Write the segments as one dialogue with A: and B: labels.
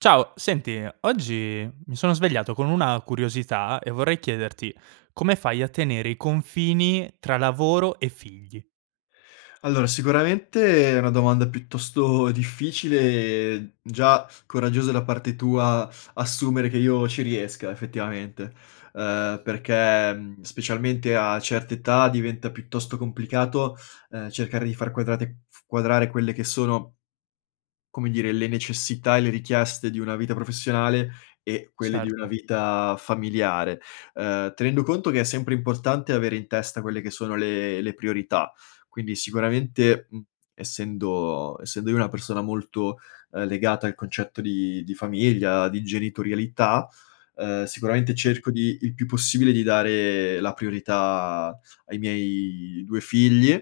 A: Ciao, senti, oggi mi sono svegliato con una curiosità e vorrei chiederti: come fai a tenere i confini tra lavoro e figli?
B: Allora, sicuramente è una domanda piuttosto difficile e, mhmm, già coraggiosa da parte tua, assumere che io ci riesca, effettivamente, uhm, perché mhmm, specialmente a certe età diventa piuttosto complicato, uhm, cercare di far quadrate f quadrare quelle che sono come dire, le necessità e le richieste di una vita professionale e quelle di una
A: Certo.
B: vita familiare, uhm, tenendo conto che è sempre importante avere in testa quelle che sono le le priorità. Quindi sicuramente, mhmm, essendo essendo io una persona molto, uhm, legata al concetto di di famiglia, di genitorialità, uhm, sicuramente
A: Mh-mh.
B: cerco di il più possibile di dare la priorità ai miei 2 figli,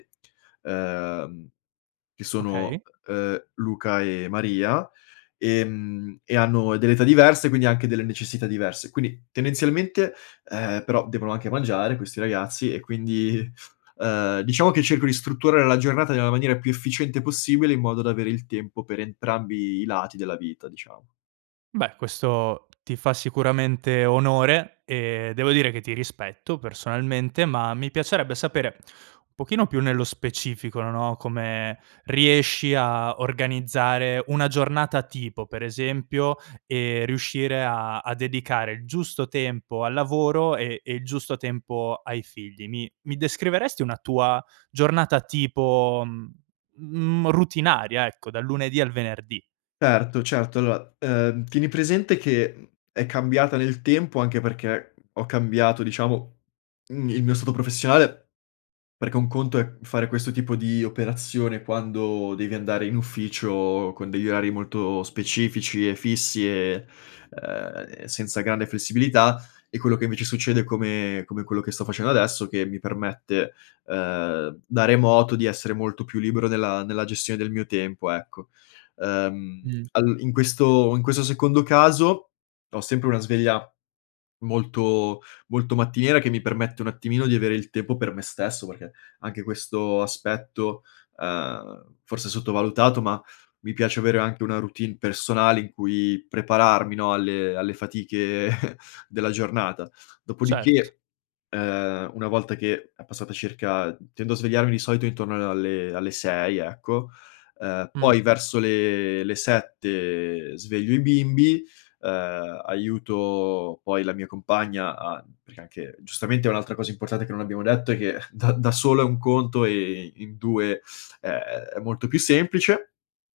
B: uhm, che sono,
A: Okay.
B: uhm, Luca e Maria, ehm, e hanno delle età diverse quindi anche delle necessità diverse, quindi tendenzialmente, ehm, però devono anche mangiare questi ragazzi e quindi, uhm, diciamo che cerco di strutturare la giornata nella maniera più efficiente possibile in modo da avere il tempo per entrambi i lati della vita, diciamo.
A: Beh, questo ti fa sicuramente onore e devo dire che ti rispetto personalmente, ma mi piacerebbe sapere un pochino più nello specifico, no, come riesci a organizzare una giornata tipo, per esempio, e riuscire a a dedicare il giusto tempo al lavoro e e il giusto tempo ai figli. Mi mi descriveresti una tua giornata tipo, mhmm, routinaria, ecco, dal lunedì al venerdì?
B: Erto, certo, allora, uhm, tieni presente che, mhmm, è cambiata nel tempo anche perché ho cambiato diciamo, mhmm, il mio stato professionale, perché un conto è fare questo tipo di operazione quando devi andare in ufficio con degli orari molto specifici e fissi e uhm, e senza grande flessibilità e quello che invece succede come come quello che sto facendo adesso, che mi permette, uhm, da remoto di essere molto più libero nella nella gestione del mio tempo, ecco. Uhm,
A: Mh.
B: al in questo in questo secondo caso, ho sempre una sveglia molto molto mattiniera che mi permette un attimino di avere il tempo per me stesso perché anche questo aspetto, uhm, forse sottovalutato, ma mi piace avere anche una routine personale in cui prepararmi, no, alle alle fatiche della giornata.
A: Certo.
B: Dopodiché, uhm, una volta che è passata circa tendo a svegliarmi di solito intorno a alle alle 6 ecco, uhm,
A: Mh.
B: poi verso le le 7 sveglio i bimbi, uhm, aiuto poi la mia compagna a perché anche giustamente è un'altra cosa importante che non abbiamo detto è che da da solo è un conto e in 2, ehm, è molto più semplice.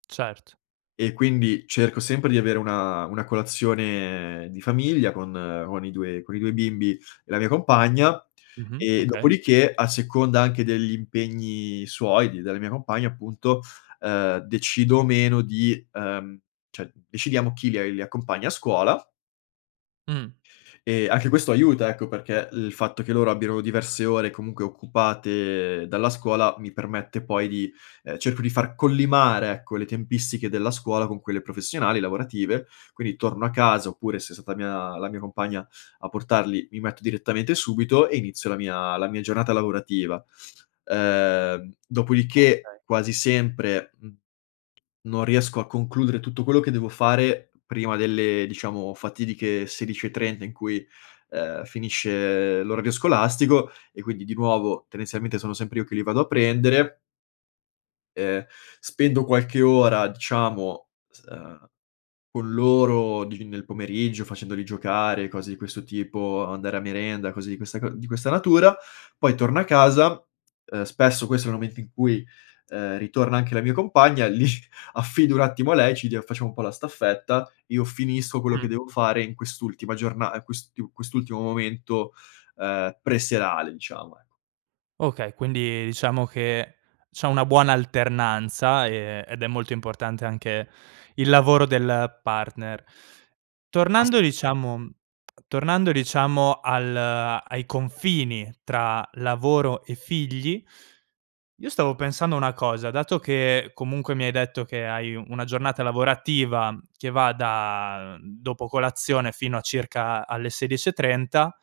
A: Certo.
B: E, quindi cerco sempre di avere una una colazione di famiglia con con i 2 con i 2 bimbi e la mia compagna,
A: Mh-mh.
B: e
A: Okay.
B: dopodiché a seconda anche degli impegni suoi, di della mia compagna, appunto, uhm, decido o meno di uhm, cioè, decidiamo chi li li accompagna a scuola
A: Mh.
B: e anche questo aiuta, ecco, perché il fatto che loro abbiano diverse ore, comunque, occupate dalla scuola mi permette poi di uhm, cerco di far collimare, ecco, le tempistiche della scuola con quelle professionali, lavorative. Quindi torno a casa, oppure se è stata mia la mia compagna a portarli, mi metto direttamente subito e inizio la mia la mia giornata lavorativa. Ehm, dopo di che,
A: Okay.
B: quasi sempre, mhmm, non riesco a concludere tutto quello che devo fare prima delle, diciamo, fatidiche 16:30, in cui, uhm, finisce l'orario scolastico e quindi, di nuovo, tendenzialmente sono sempre io che li vado a prendere ehm, spendo qualche ora, diciamo, s uhm, con loro di nel pomeriggio, facendoli giocare, cose di questo tipo, andare a merenda, cose di questa c di questa natura; poi torno a casa, uhm, spesso questo è un momento in cui, uhm, ritorna anche la mia compagna li affido un attimo a lei e ci dia facciamo un po' la staffetta, io finisco quello
A: Mh.
B: che devo fare in quest'ultima giorna a quest'iu quest'ultimo momento, uhm, pre-serale diciamo, ecco.
A: Okay, quindi, diciamo, che c'è una buona alternanza e ed è molto importante anche il lavoro del partner. Tornando
B: [unintelligible]
A: diciamo tornando diciamo al ai confini tra lavoro e figli, io stavo pensando una cosa: dato che, comunque, mi hai detto che hai u una giornata lavorativa che va da dopo colazione fino a circa a alle 16:30,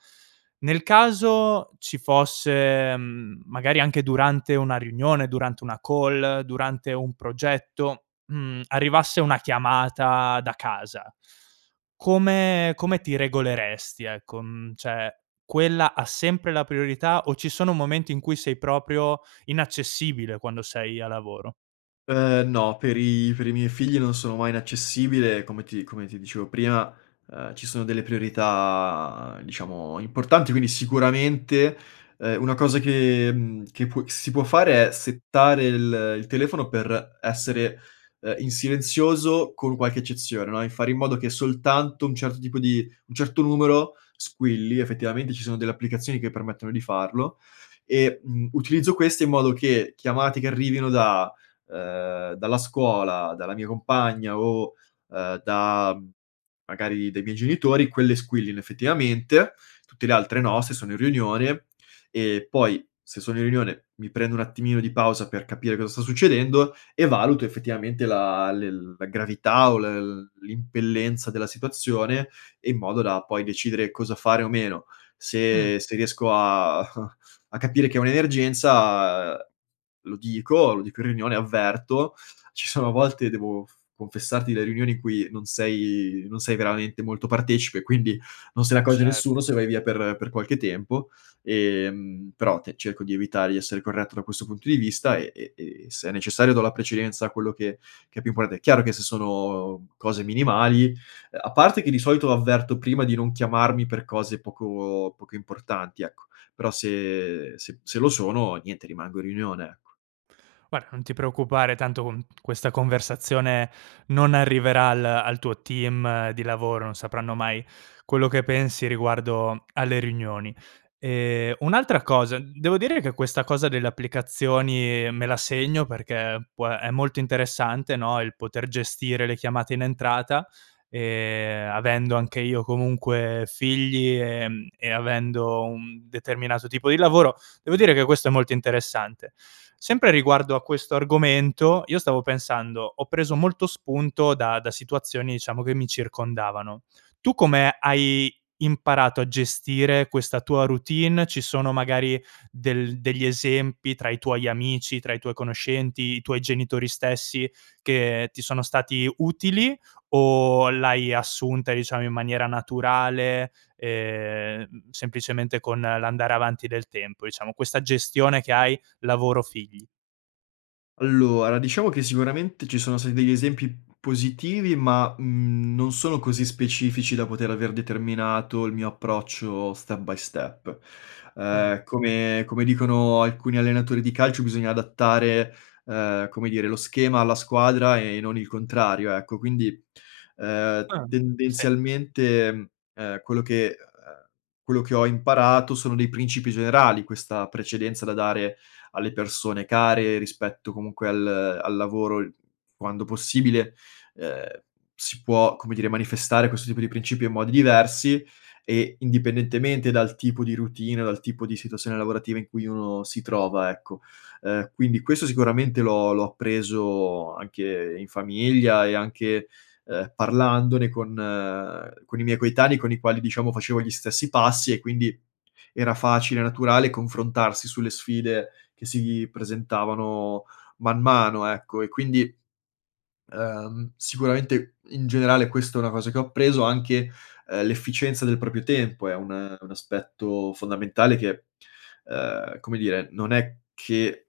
A: nel caso ci fosse, mhmm, magari anche durante una riunione, durante una call, durante un progetto, mhmm, arrivasse una chiamata da casa, come come ti regoleresti, ecco? Mhmm, cioè, quella ha sempre la priorità o ci sono momenti in cui sei proprio inaccessibile quando sei a lavoro?
B: Uhm, no, per i per i miei figli non sono mai inaccessibile, come ti come ti dicevo prima, uhm, ci sono delle priorità, diciamo, importanti, quindi sicuramente, uhm, una cosa che mhmm, che può che si può fare è settare il il telefono per essere, uhm, in silenzioso con qualche eccezione, no, e fare in modo che soltanto un certo tipo di un certo numero, squilli. Effettivamente, ci sono delle applicazioni che permettono di farlo e, mhmm, utilizzo queste in modo che chiamate che arrivino da uhm, dalla scuola, dalla mia compagna o, uhm, da magari dai miei genitori, quelle squillino effettivamente, tutte le altre no se sono in riunione, e poi se sono in riunione mi prendo un attimino di pausa per capire cosa sta succedendo e valuto, effettivamente, la le la gravità o l l'impellenza della situazione e in modo da, poi, decidere cosa fare o meno,
A: Mh.
B: se se riesco a a capire che è un'emergenza lo dico lo dico in riunione, avverto, ci sono volte devo f confessarti le riunioni in cui non sei non sei veramente molto partecipe, quindi non se ne
A: Ce
B: accorge nessuno se vai via per per qualche tempo, ehm, però te cerco di evitare, di essere corretto da questo punto di vista e e e se è necessario do la precedenza a quello che che è più importante. Chiaro che se sono cose minimali, uhm, a parte che di solito avverto prima di non chiamarmi per cose poco poco importanti ecco, però se se se lo sono, niente, rimango in riunione, ecco.
A: Guard non ti preoccupare tanto con questa conversazione non arriverà al al tuo team di lavoro, non sapranno mai quello che pensi riguardo alle riunioni. Ehm, un'altra cosa, devo dire che questa cosa delle applicazioni me la segno perché può è molto interessante, no, il poter gestire le chiamate in entrata e, mhmm, avendo anche io comunque figli, ehm, e avendo un determinato tipo di lavoro, devo dire che questo è molto interessante. Sempre riguardo a questo argomento, io stavo pensando: ho preso molto spunto da da situazioni diciamo che mi circondavano. Tu come hai imparato a gestire questa tua routine? Ci sono magari del degli esempi tra i tuoi amici, tra i tuoi conoscenti, i tuoi genitori stessi che ti sono stati utili, o l'hai assunta, diciamo, in maniera naturale, ehm, m semplicemente con l'andare avanti del tempo, diciamo, questa gestione che hai lavoro-figli?
B: Allora, diciamo che sicuramente ci sono stati degli esempi positivi ma, mhmm, non sono così specifici da poter aver determinato il mio approccio step by step
A: Mh.
B: uhm, come come dicono alcuni allenatori di calcio bisogna adattare, uhm, come dire, lo schema alla squadra e non il contrario, ecco; quindi, uhm,
A: Ah, sì.
B: tendenzialmente, uhm, quello che uhm, quello che ho imparato sono dei principi generali, questa precedenza da dare alle persone care rispetto, comunque, al al lavoro l quando possibile, uhm, si può, come dire, manifestare questo tipo di principio in modi diversi e indipendentemente dal tipo di routine dal tipo di situazione lavorativa in cui uno si trova, ecco. Uhm, quindi questo sicuramente l'ho l'ho appreso anche in famiglia e anche, uhm, parlandone con con i miei coetanei, con i quali diciamo facevo gli stessi passi e quindi era facile e naturale confrontarsi sulle sfide che si presentavano man mano, ecco, e quindi, uhm, sicuramente in generale questo è una cosa che ho appreso anche, uhm, l'efficienza del proprio tempo è un un aspetto fondamentale che, uhm, come dire, non è che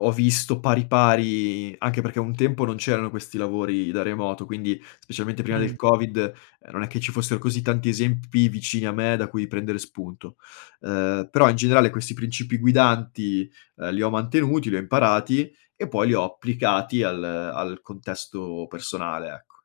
B: ho visto pari, pari anche perché un tempo non c'erano questi lavori da remoto, quindi specialmente prima del
A: Mh.
B: Covid, uhm, non è che ci fossero così tanti esempi vicini a me da cui prendere spunto, uhm, però in generale questi principi guidanti, uhm, li ho mantenuti, li ho imparati e poi ho applicati al al contesto personale, ecco.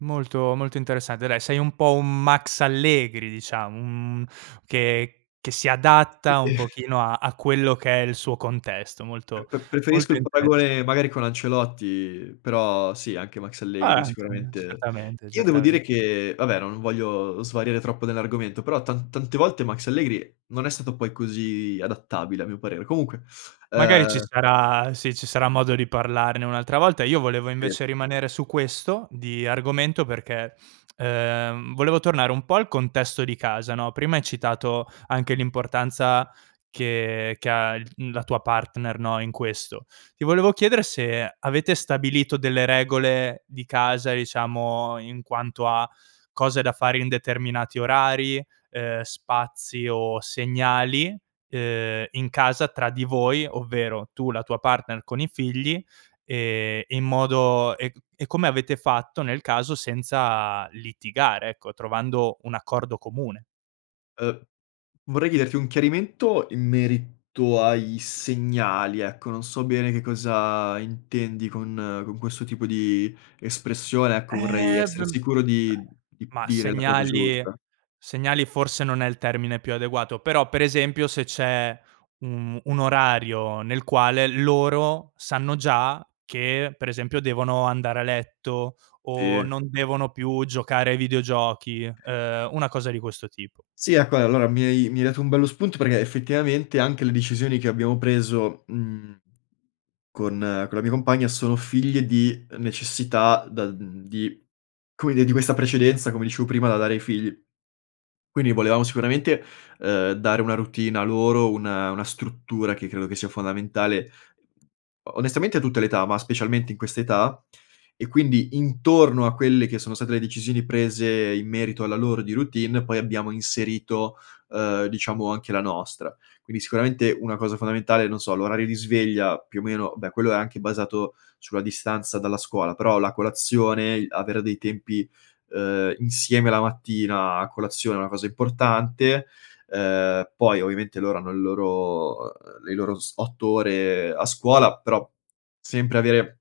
A: Molto molto interessante dai, sei un po' un Max Allegri diciamo, un mhmm, che che si adatta un pochino a a quello che è il suo contesto,
B: P
A: molto,
B: p preferisco
A: molto
B: il
A: interessa
B: paragone, magari, con Ancelotti, però sì anche Max
A: Ah
B: Allegri
A: anche,
B: sicuramente
A: certamente,
B: Io devo
A: certamen
B: dire che vabbè non voglio svariare troppo nell'argomento, però tan tante volte Max Allegri non è stato poi così adattabile a mio parere. Comunque,
A: Magari ci
B: uhm
A: sarà sì, ci sarà modo di parlarne un'altra volta. Io volevo
B: Sì.
A: invece rimanere su questo di argomento perché, uhm, volevo tornare un po' al contesto di casa, no, prima hai citato anche l'importanza che che ha il mhmm, la tua partner, no, in questo. Ti volevo chiedere se avete stabilito delle regole di casa, diciamo, in quanto a cose da fare in determinati orari, uhm, spazi o segnali, uhm, in casa tra di voi, ovvero tu, la tua partner con i figli, ehm in modo e mhmm, e come avete fatto, nel caso, senza litigare, ecco, trovando un accordo comune.
B: Uhm, vorrei chiederti un chiarimento in merito ai segnali, ecco, non so bene che cosa intendi con con questo tipo di espressione, ecco, vorrei
A: Eh, b
B: essere sicuro di di
A: Mah,
B: dire la cosa
A: segnali
B: giusta.
A: segnali forse non è il termine più adeguato, però per esempio se c'è u mhmm, un orario nel quale loro sanno già che, per esempio, devono andare a letto o
B: Sì.
A: non devono più giocare ai videogiochi, uhm, una cosa di questo tipo.
B: Sì, ecco. Eh, allora mi hai mi hai dato un bello spunto perché, effettivamente, anche le decisioni che abbiamo preso, mhmm, con con la mia compagna sono figlie di necessità, da mhmm, di come dire, di questa precedenza come dicevo prima da dare ai figli. Quindi volevamo sicuramente, uhm, dare una routine a loro, un una struttura che credo che sia fondamentale, o onestamente a tutte le età, ma specialmente in questa età, e quindi intorno a quelle che sono state le decisioni prese in merito alla loro di routine poi abbiamo inserito, uhm, diciamo anche la nostra. Quindi, sicuramente, una cosa fondamentale, non so, l'orario di sveglia, più o meno beh, quello è anche basato sulla distanza dalla scuola, però la colazione, i avere dei tempi, uhm, insieme la mattina a colazione è una cosa importante, uhm, poi ovviamente loro hanno il loro le loro s 8 ore a scuola però sempre avere,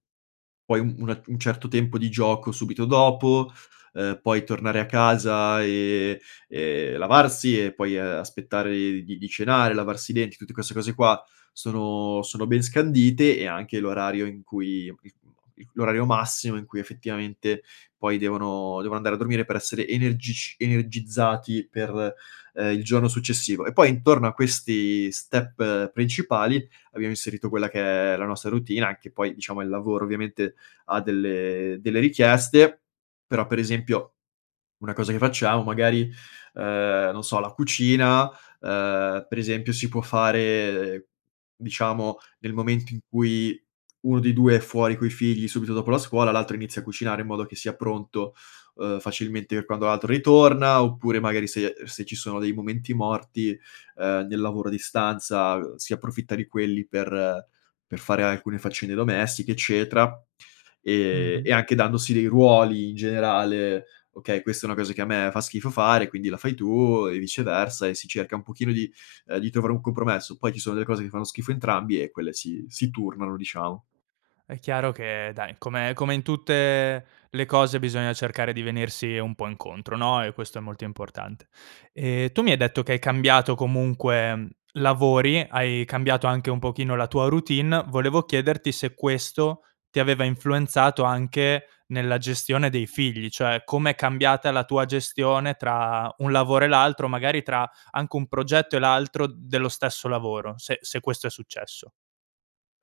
B: poi, un una un certo tempo di gioco subito dopo, uhm, poi tornare a casa e e lavarsi e poi, uhm, aspettare di di cenare, lavarsi i denti, tutti queste cose qua sono sono ben scandite e anche l'orario in cui [unintelligible] l'orario massimo in cui, effettivamente, poi devono devo andare a dormire per essere energic energizzati per, ehm, il giorno successivo. E poi intorno a questi step principali abbiamo inserito quella che è la nostra routine, anche poi, diciamo, il lavoro, ovviamente, ha delle delle richieste, però, per esempio, una cosa che facciamo, magari, uhm, non so, la cucina, uhm, per esempio si può fare, diciamo, nel momento in cui 1 dei 2 è fuori coi figli subito dopo la scuola, l'altro inizia a cucinare in modo che sia pronto, uhm, facilmente per quando l'altro ritorna, oppure magari se se ci sono dei momenti morti, uhm, nel lavoro a distanza si approfitta di quelli per per fare alcune faccende domestiche, eccetera, e
A: Mh-mh.
B: e anche dandosi dei ruoli in generale: "Okay, questa è una cosa che a me fa schifo fare, e quindi la fai tu, e viceversa" e si cerca un pochino di uhm, di trovare un compromesso, poi ci sono delle cose che fanno schifo a entrambi e quelle si si turnano, diciamo.
A: È chiaro che, dai, come come in tutte le cose bisogna cercare di venirsi un po' incontro, no, e questo è molto importante. Ehm, tu mi hai detto che hai cambiato comunque lavori, hai cambiato anche un pochino la tua routine. Volevo chiederti se questo ti aveva influenzato anche nella gestione dei figli, cioè com'è cambiata la tua gestione tra un lavoro e l'altro, magari tra anche un progetto e l'altro dello stesso lavoro? Se se questo è successo.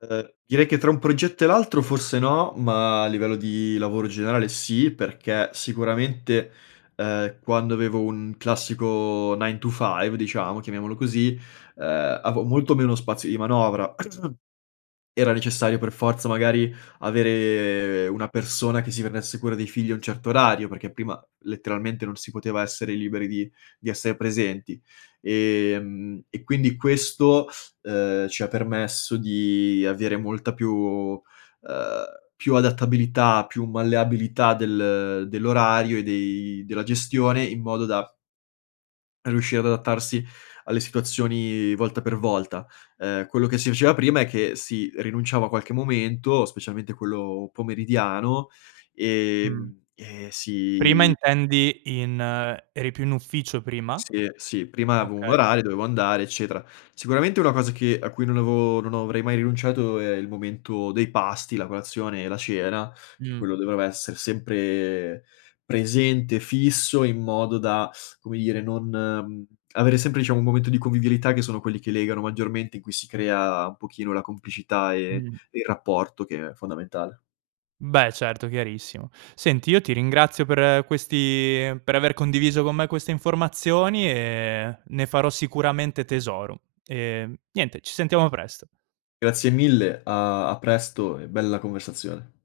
B: Uhm, direi che tra un progetto e l'altro forse no, ma a livello di lavoro generale sì perché sicuramente, uhm, quando avevo un classico nine to five diciamo, chiamiamolo così, uhm, avevo molto meno spazio di manovra. Era necessario per forza, magari, avere una persona che si prendesse cura dei figli un certo orario, perché prima letteralmente non si poteva essere liberi di di essere presenti, ehm, e quindi questo, uhm, ci ha permesso di avere molta più uhm, più adattabilità, più malleabilità del dell'orario e dei della gestione, in modo da riuscire ad adattarsi alle situazioni volta per volta, uhm, quello che si faceva prima è che si rinunciava a qualche momento, specialmente quello pomeridiano,
A: Mh.
B: ehm, e
A: Prima
B: si
A: intendi in eri più in ufficio prima?
B: Sì, sì, prima avevo un
A: Okay.
B: orario, dovevo andare, eccetera. Sicuramente una cosa che a cui non avevo non avrei mai rinunciato è il momento dei pasti, la colazione e la cena, che
A: Mh.
B: quello doveva esser sempre presente, fisso, in modo da, come dire non mhmm, avere sempre diciamo un momento di convivialità, che sono quelli che legano maggiormente, in cui si crea un pochino la complicità e
A: Mh.
B: e il rapporto, che è fondamentale.
A: Beh certo, chiarissimo. Senti, io ti ringrazio per questi per aver condiviso con me queste informazioni e ne farò sicuramente tesoro, ehm, niente ci sentiamo presto.
B: Grazie mille, a a presto e bella conversazione.